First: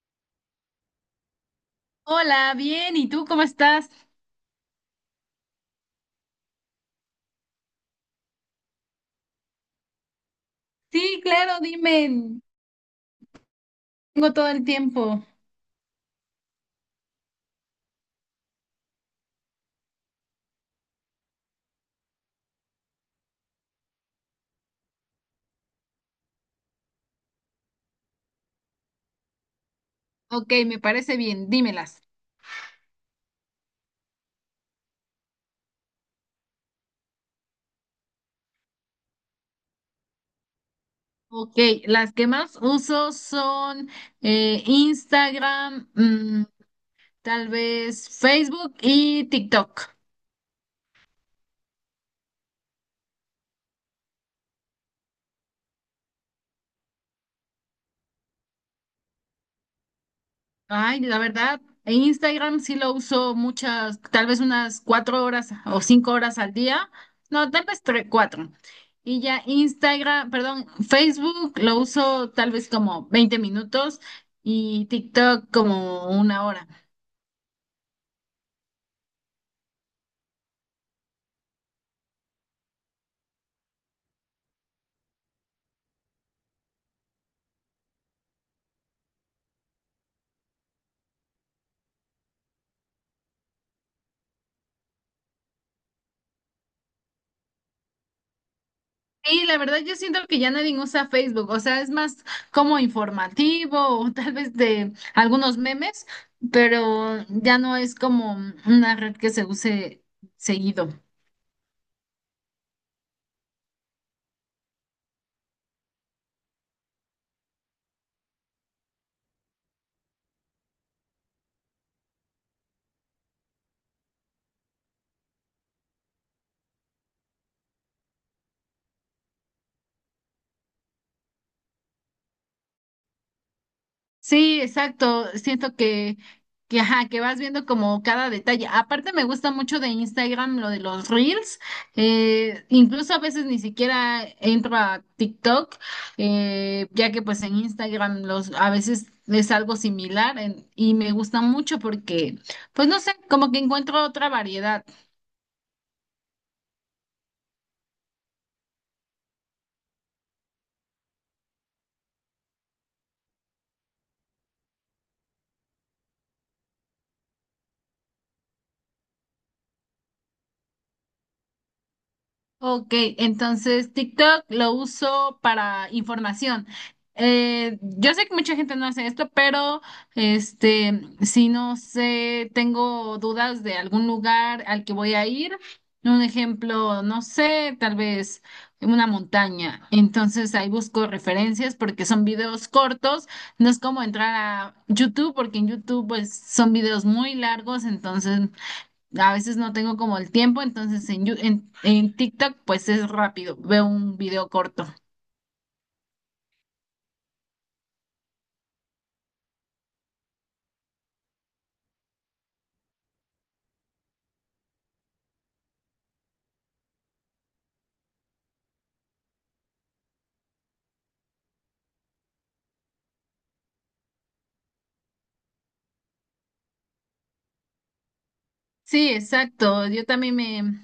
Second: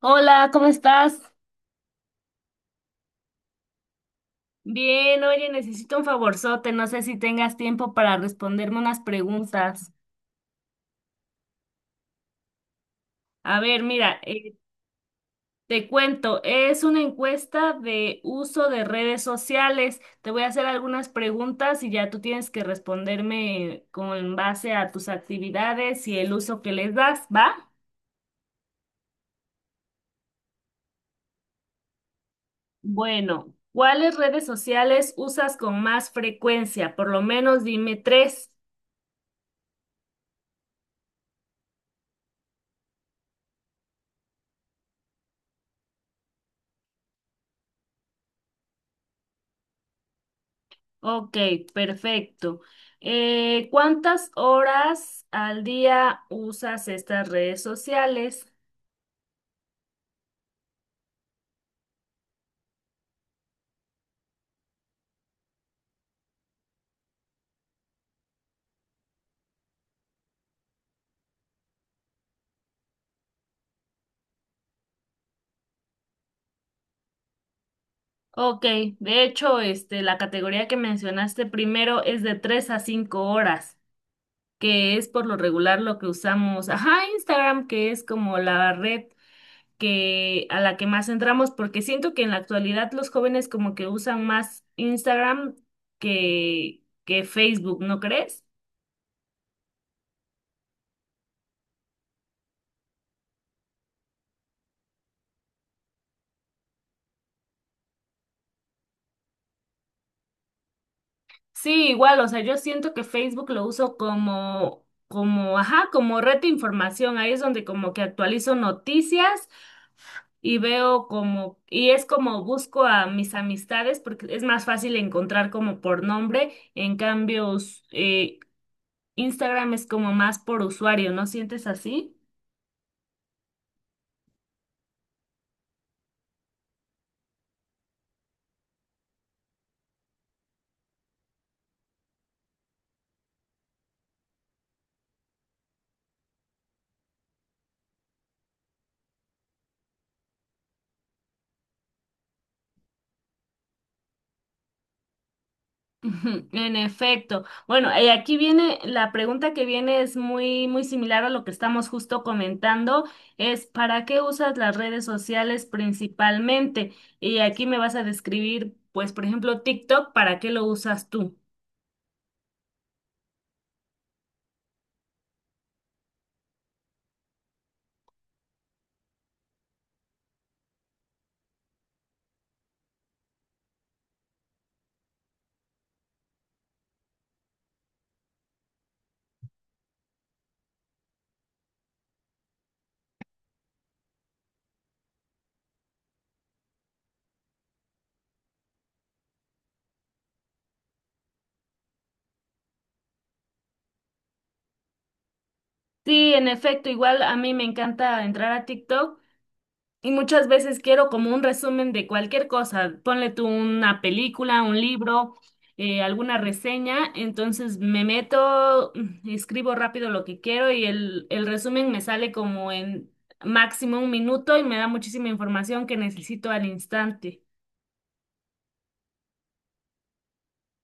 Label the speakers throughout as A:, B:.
A: Hola, ¿cómo estás?
B: Hola, bien, ¿y tú cómo estás?
A: Bien, oye, necesito un favorzote, no sé si tengas tiempo para responderme unas preguntas.
B: Sí, claro, dime.
A: A ver, mira,
B: Tengo todo el tiempo.
A: te cuento, es una encuesta de uso de redes sociales. Te voy a hacer algunas preguntas y ya tú tienes que responderme con base a tus actividades y el uso que les das, ¿va?
B: Ok, me parece bien, dímelas.
A: Bueno, ¿cuáles redes sociales usas con más frecuencia? Por lo menos dime tres.
B: Ok, las que más uso son Instagram, tal vez Facebook y TikTok.
A: Ok, perfecto. ¿Cuántas horas al día usas estas redes sociales?
B: Ay, la verdad, en Instagram sí lo uso muchas, tal vez unas 4 horas o 5 horas al día. No, tal vez tres, cuatro. Y ya Instagram, perdón, Facebook lo uso tal vez como 20 minutos y TikTok como 1 hora.
A: Ok, de hecho, este, la categoría que mencionaste primero es de 3 a 5 horas, que es por lo regular lo que usamos. Ajá, Instagram, que es como la red que, a la que más entramos, porque siento que en la actualidad los jóvenes como que usan más Instagram que Facebook, ¿no crees?
B: Y la verdad yo siento que ya nadie usa Facebook, o sea, es más como informativo o tal vez de algunos memes, pero ya no es como una red que se use seguido.
A: Sí, igual, o sea, yo siento que Facebook lo uso como, como, ajá, como red de información. Ahí es donde como que actualizo noticias y veo como, y es como busco a mis amistades porque es más fácil encontrar como por nombre. En cambio, Instagram es como más por usuario, ¿no sientes así?
B: Sí, exacto. Siento que, ajá, que vas viendo como cada detalle. Aparte me gusta mucho de Instagram lo de los reels. Incluso a veces ni siquiera entro a TikTok, ya que pues en Instagram los, a veces es algo similar y me gusta mucho porque, pues no sé, como que encuentro otra variedad.
A: Ujú, en efecto. Bueno, aquí viene, la pregunta que viene es muy, muy similar a lo que estamos justo comentando, es ¿para qué usas las redes sociales principalmente? Y aquí me vas a describir, pues, por ejemplo, TikTok, ¿para qué lo usas tú?
B: Ok, entonces TikTok lo uso para información. Yo sé que mucha gente no hace esto, pero este, si no sé, tengo dudas de algún lugar al que voy a ir. Un ejemplo, no sé, tal vez una montaña. Entonces ahí busco referencias porque son videos cortos. No es como entrar a YouTube porque en YouTube pues son videos muy largos, entonces a veces no tengo como el tiempo, entonces en TikTok pues es rápido, veo un video corto.
A: Sí, en efecto, igual a mí me encanta entrar a TikTok y muchas veces quiero como un resumen de cualquier cosa. Ponle tú una película, un libro, alguna reseña. Entonces me meto, escribo rápido lo que quiero y el resumen me sale como en máximo un minuto y me da muchísima información que necesito al instante.
B: Sí, exacto, yo también me,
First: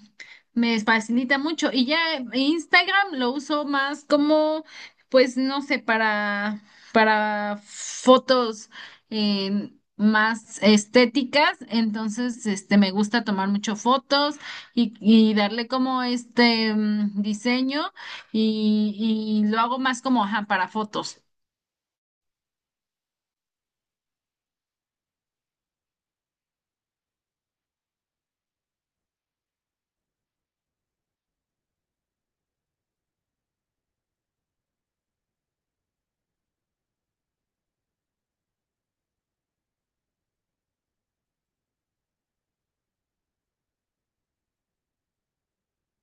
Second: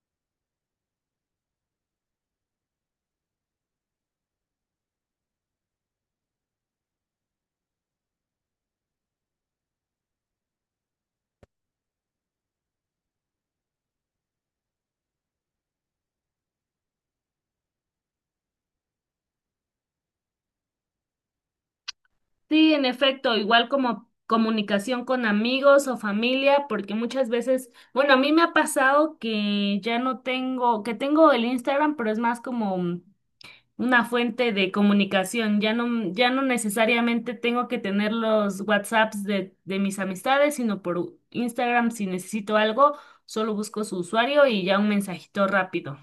B: me facilita mucho y ya Instagram lo uso más como pues no sé, para, fotos, eh, más estéticas, entonces este me gusta tomar mucho fotos y darle como este diseño y lo hago más como ajá, para fotos.
A: Sí, en efecto, igual como comunicación con amigos o familia, porque muchas veces, bueno, a mí me ha pasado que ya no tengo, que tengo el Instagram, pero es más como... mm, una fuente de comunicación. Ya no, ya no necesariamente tengo que tener los WhatsApps de mis amistades, sino por Instagram si necesito algo, solo busco su usuario y ya un mensajito rápido.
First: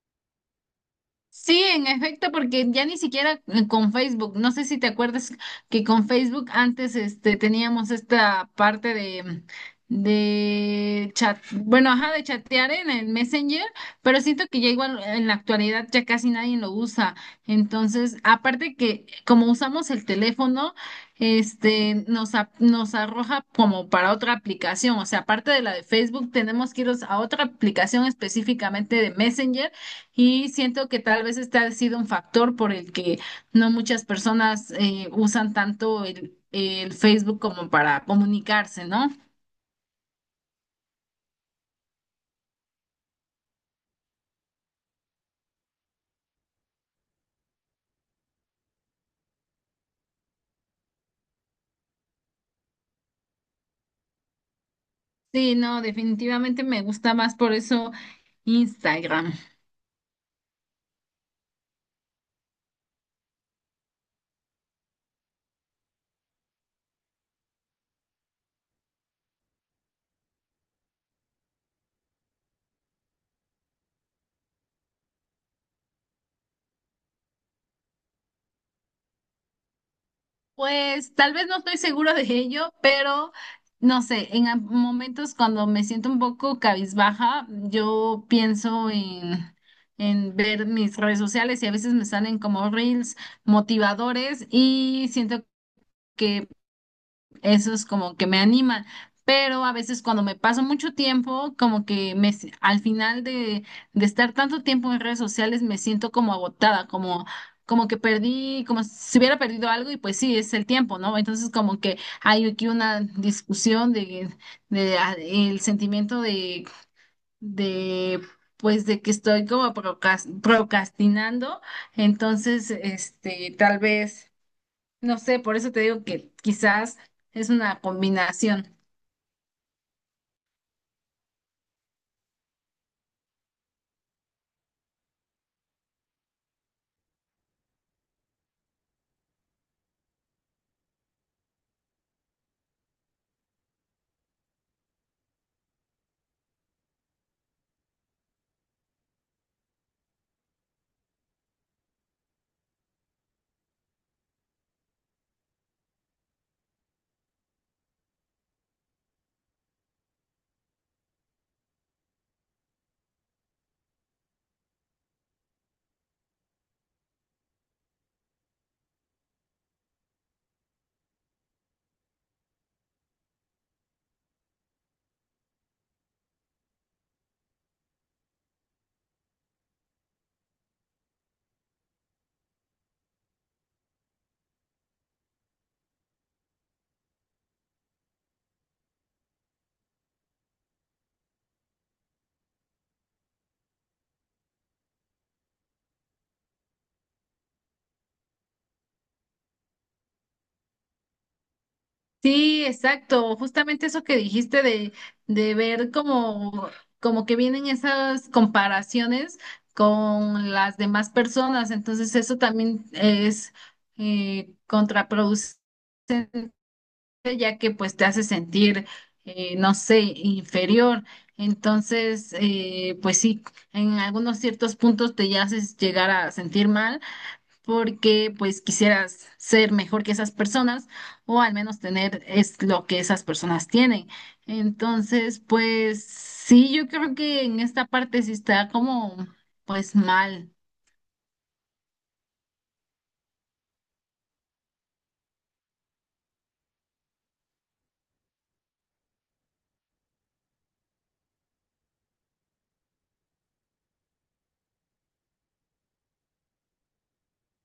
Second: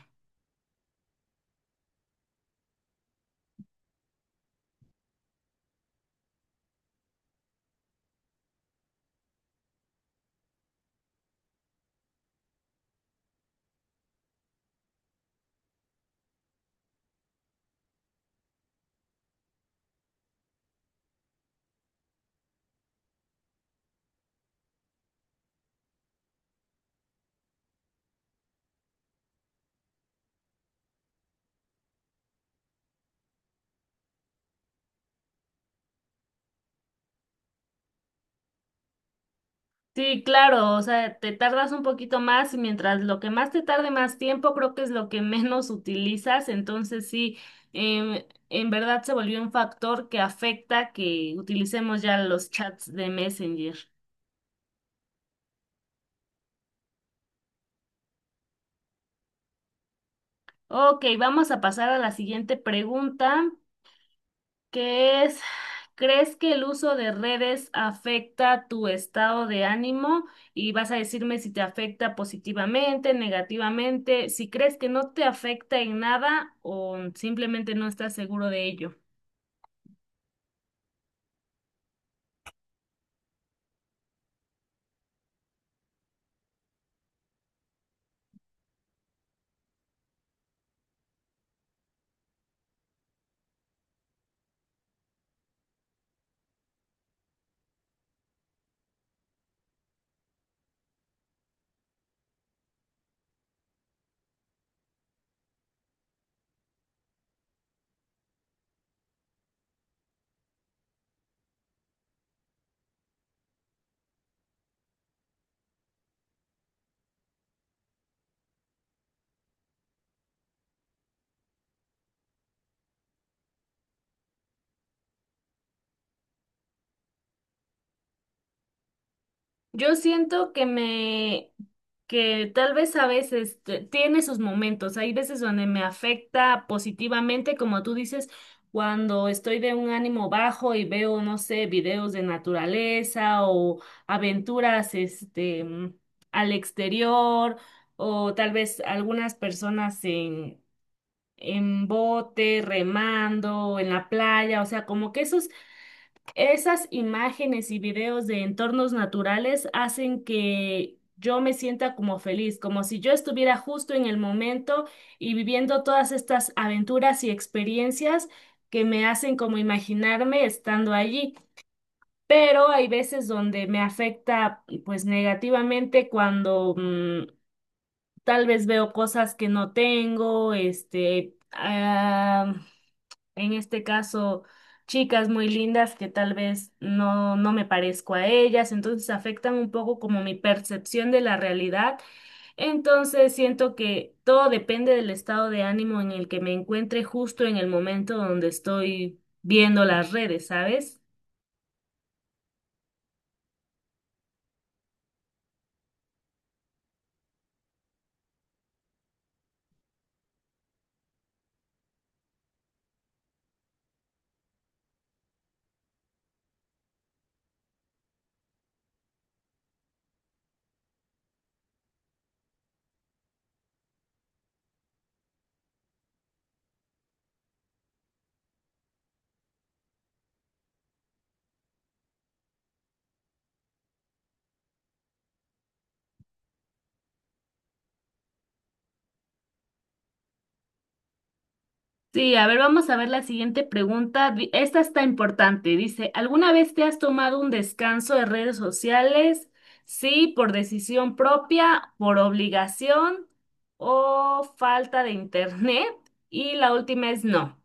B: Sí, en efecto, porque ya ni siquiera con Facebook, no sé si te acuerdas que con Facebook antes este teníamos esta parte de chat, bueno, ajá, de chatear en el Messenger, pero siento que ya igual en la actualidad ya casi nadie lo usa. Entonces, aparte que como usamos el teléfono, este nos arroja como para otra aplicación, o sea, aparte de la de Facebook, tenemos que ir a otra aplicación específicamente de Messenger y siento que tal vez este ha sido un factor por el que no muchas personas usan tanto el Facebook como para comunicarse, ¿no?
A: Sí, claro, o sea, te tardas un poquito más, mientras lo que más te tarde más tiempo, creo que es lo que menos utilizas, entonces sí, en verdad se volvió un factor que afecta que utilicemos ya los chats de Messenger.
B: Sí, no, definitivamente me gusta más por eso Instagram.
A: Ok, vamos a pasar a la siguiente pregunta. que es, ¿Crees que el uso de redes afecta tu estado de ánimo? Y vas a decirme si te afecta positivamente, negativamente, si crees que no te afecta en nada o simplemente no estás seguro de ello.
B: Pues tal vez no estoy segura de ello, pero no sé, en momentos cuando me siento un poco cabizbaja, yo pienso en ver mis redes sociales y a veces me salen como reels motivadores y siento que eso es como que me anima, pero a veces cuando me paso mucho tiempo, como que al final de estar tanto tiempo en redes sociales me siento como agotada, como, como que perdí, como si hubiera perdido algo y pues sí, es el tiempo, ¿no? Entonces como que hay aquí una discusión de el sentimiento de pues de que estoy como procrastinando, entonces este, tal vez no sé, por eso te digo que quizás es una combinación.
A: Yo siento que me, que tal vez a veces tiene sus momentos. Hay veces donde me afecta positivamente, como tú dices, cuando estoy de un ánimo bajo y veo, no sé, videos de naturaleza o aventuras, al exterior, o tal vez algunas personas en bote, remando, en la playa, o sea, como que esos, esas imágenes y videos de entornos naturales hacen que yo me sienta como feliz, como si yo estuviera justo en el momento y viviendo todas estas aventuras y experiencias que me hacen como imaginarme estando allí. Pero hay veces donde me afecta pues negativamente cuando tal vez veo cosas que no tengo, en este caso, chicas muy lindas que tal vez no me parezco a ellas, entonces afectan un poco como mi percepción de la realidad. Entonces siento que todo depende del estado de ánimo en el que me encuentre justo en el momento donde estoy viendo las redes, ¿sabes?
B: Sí, exacto. Justamente eso que dijiste de ver como que vienen esas comparaciones con las demás personas. Entonces eso también es contraproducente, ya que pues te hace sentir, no sé, inferior. Entonces, pues sí, en algunos ciertos puntos te haces llegar a sentir mal porque pues quisieras ser mejor que esas personas o al menos tener es lo que esas personas tienen. Entonces, pues sí, yo creo que en esta parte sí está como pues mal.
A: Sí, a ver, vamos a ver la siguiente pregunta. Esta está importante. Dice, ¿alguna vez te has tomado un descanso de redes sociales? Sí, por decisión propia, por obligación o falta de internet. Y la última es no,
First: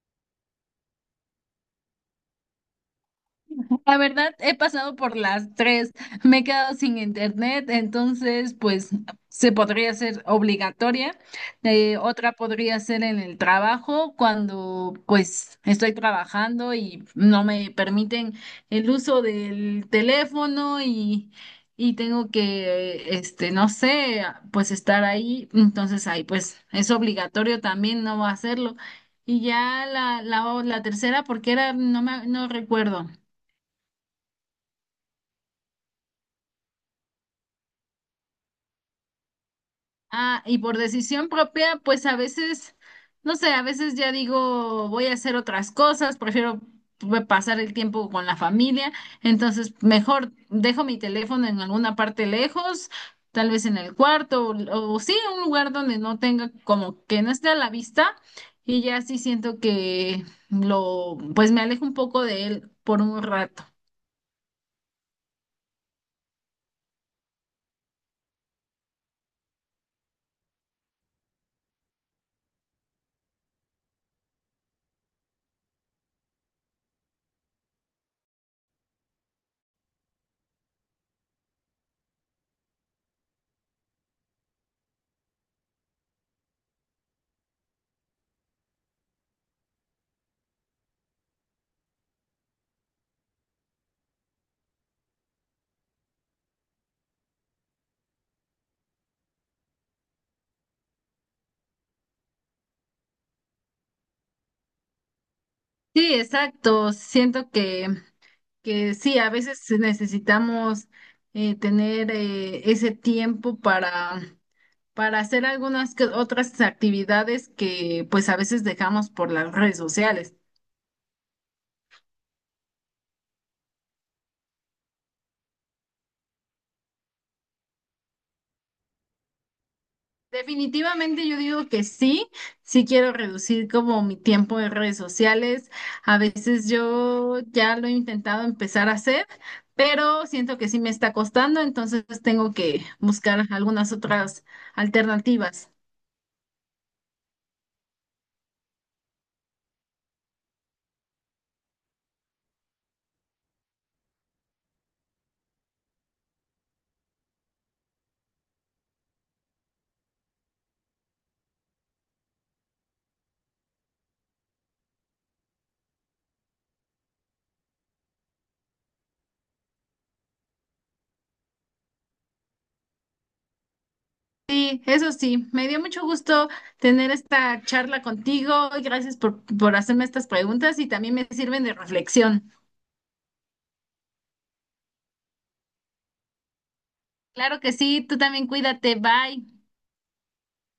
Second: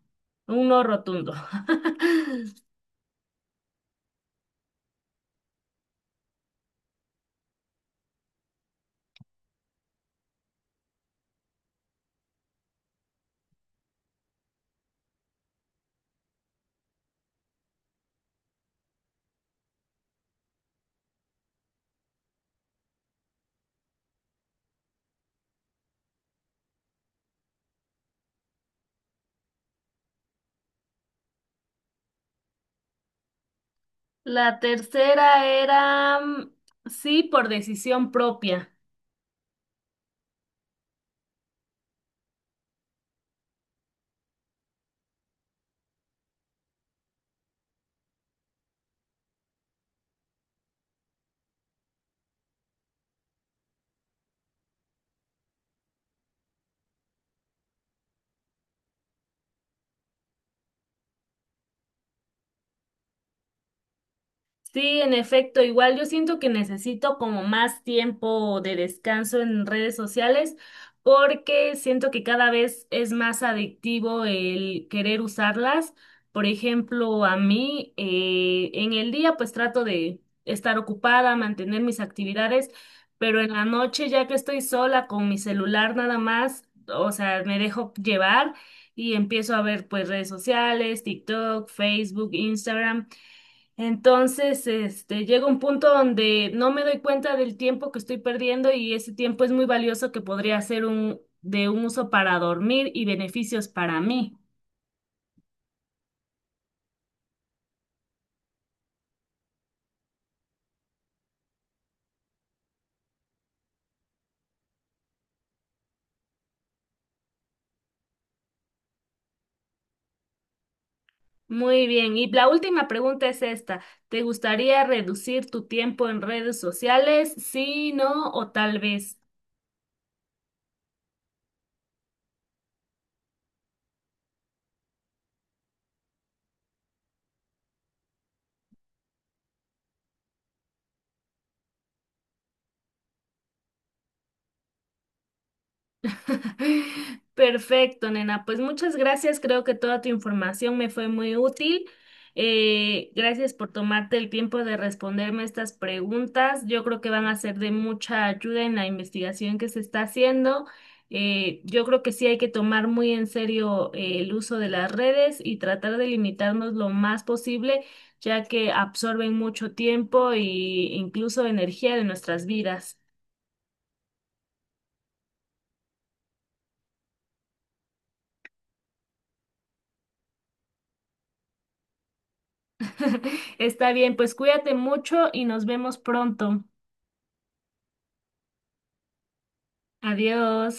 A: un no rotundo.
B: La verdad, he pasado por las tres. Me he quedado sin internet, entonces, pues, se podría ser obligatoria. Otra podría ser en el trabajo, cuando, pues, estoy trabajando y no me permiten el uso del teléfono y tengo que, este, no sé, pues, estar ahí. Entonces, ahí, pues, es obligatorio también no hacerlo. Y ya la tercera, porque era, no recuerdo.
A: La tercera era sí, por decisión propia.
B: Ah, y por decisión propia, pues a veces, no sé, a veces ya digo, voy a hacer otras cosas, prefiero pasar el tiempo con la familia, entonces mejor dejo mi teléfono en alguna parte lejos, tal vez en el cuarto, o sí, en un lugar donde no tenga, como que no esté a la vista, y ya sí siento que lo, pues me alejo un poco de él por un rato.
A: Sí, en efecto, igual yo siento que necesito como más tiempo de descanso en redes sociales porque siento que cada vez es más adictivo el querer usarlas. Por ejemplo, a mí en el día pues trato de estar ocupada, mantener mis actividades, pero en la noche ya que estoy sola con mi celular nada más, o sea, me dejo llevar y empiezo a ver pues redes sociales, TikTok, Facebook, Instagram. Entonces, este, llega un punto donde no me doy cuenta del tiempo que estoy perdiendo y ese tiempo es muy valioso que podría ser un, de un uso para dormir y beneficios para mí.
B: Sí, exacto, siento que sí, a veces necesitamos tener ese tiempo para hacer algunas que otras actividades que pues a veces dejamos por las redes sociales.
A: Muy bien, y la última pregunta es esta. ¿Te gustaría reducir tu tiempo en redes sociales? Sí, no, o tal vez.
B: Definitivamente yo digo que sí, sí quiero reducir como mi tiempo en redes sociales. A veces yo ya lo he intentado empezar a hacer, pero siento que sí me está costando, entonces tengo que buscar algunas otras alternativas.
A: Perfecto, nena. Pues muchas gracias. Creo que toda tu información me fue muy útil. Gracias por tomarte el tiempo de responderme estas preguntas. Yo creo que van a ser de mucha ayuda en la investigación que se está haciendo. Yo creo que sí hay que tomar muy en serio el uso de las redes y tratar de limitarnos lo más posible, ya que absorben mucho tiempo e incluso energía de nuestras vidas.
B: Sí, eso sí, me dio mucho gusto tener esta charla contigo y gracias por hacerme estas preguntas y también me sirven de reflexión.
A: Está bien, pues cuídate mucho y nos vemos pronto.
B: Claro que sí, tú también cuídate, bye.
A: Adiós.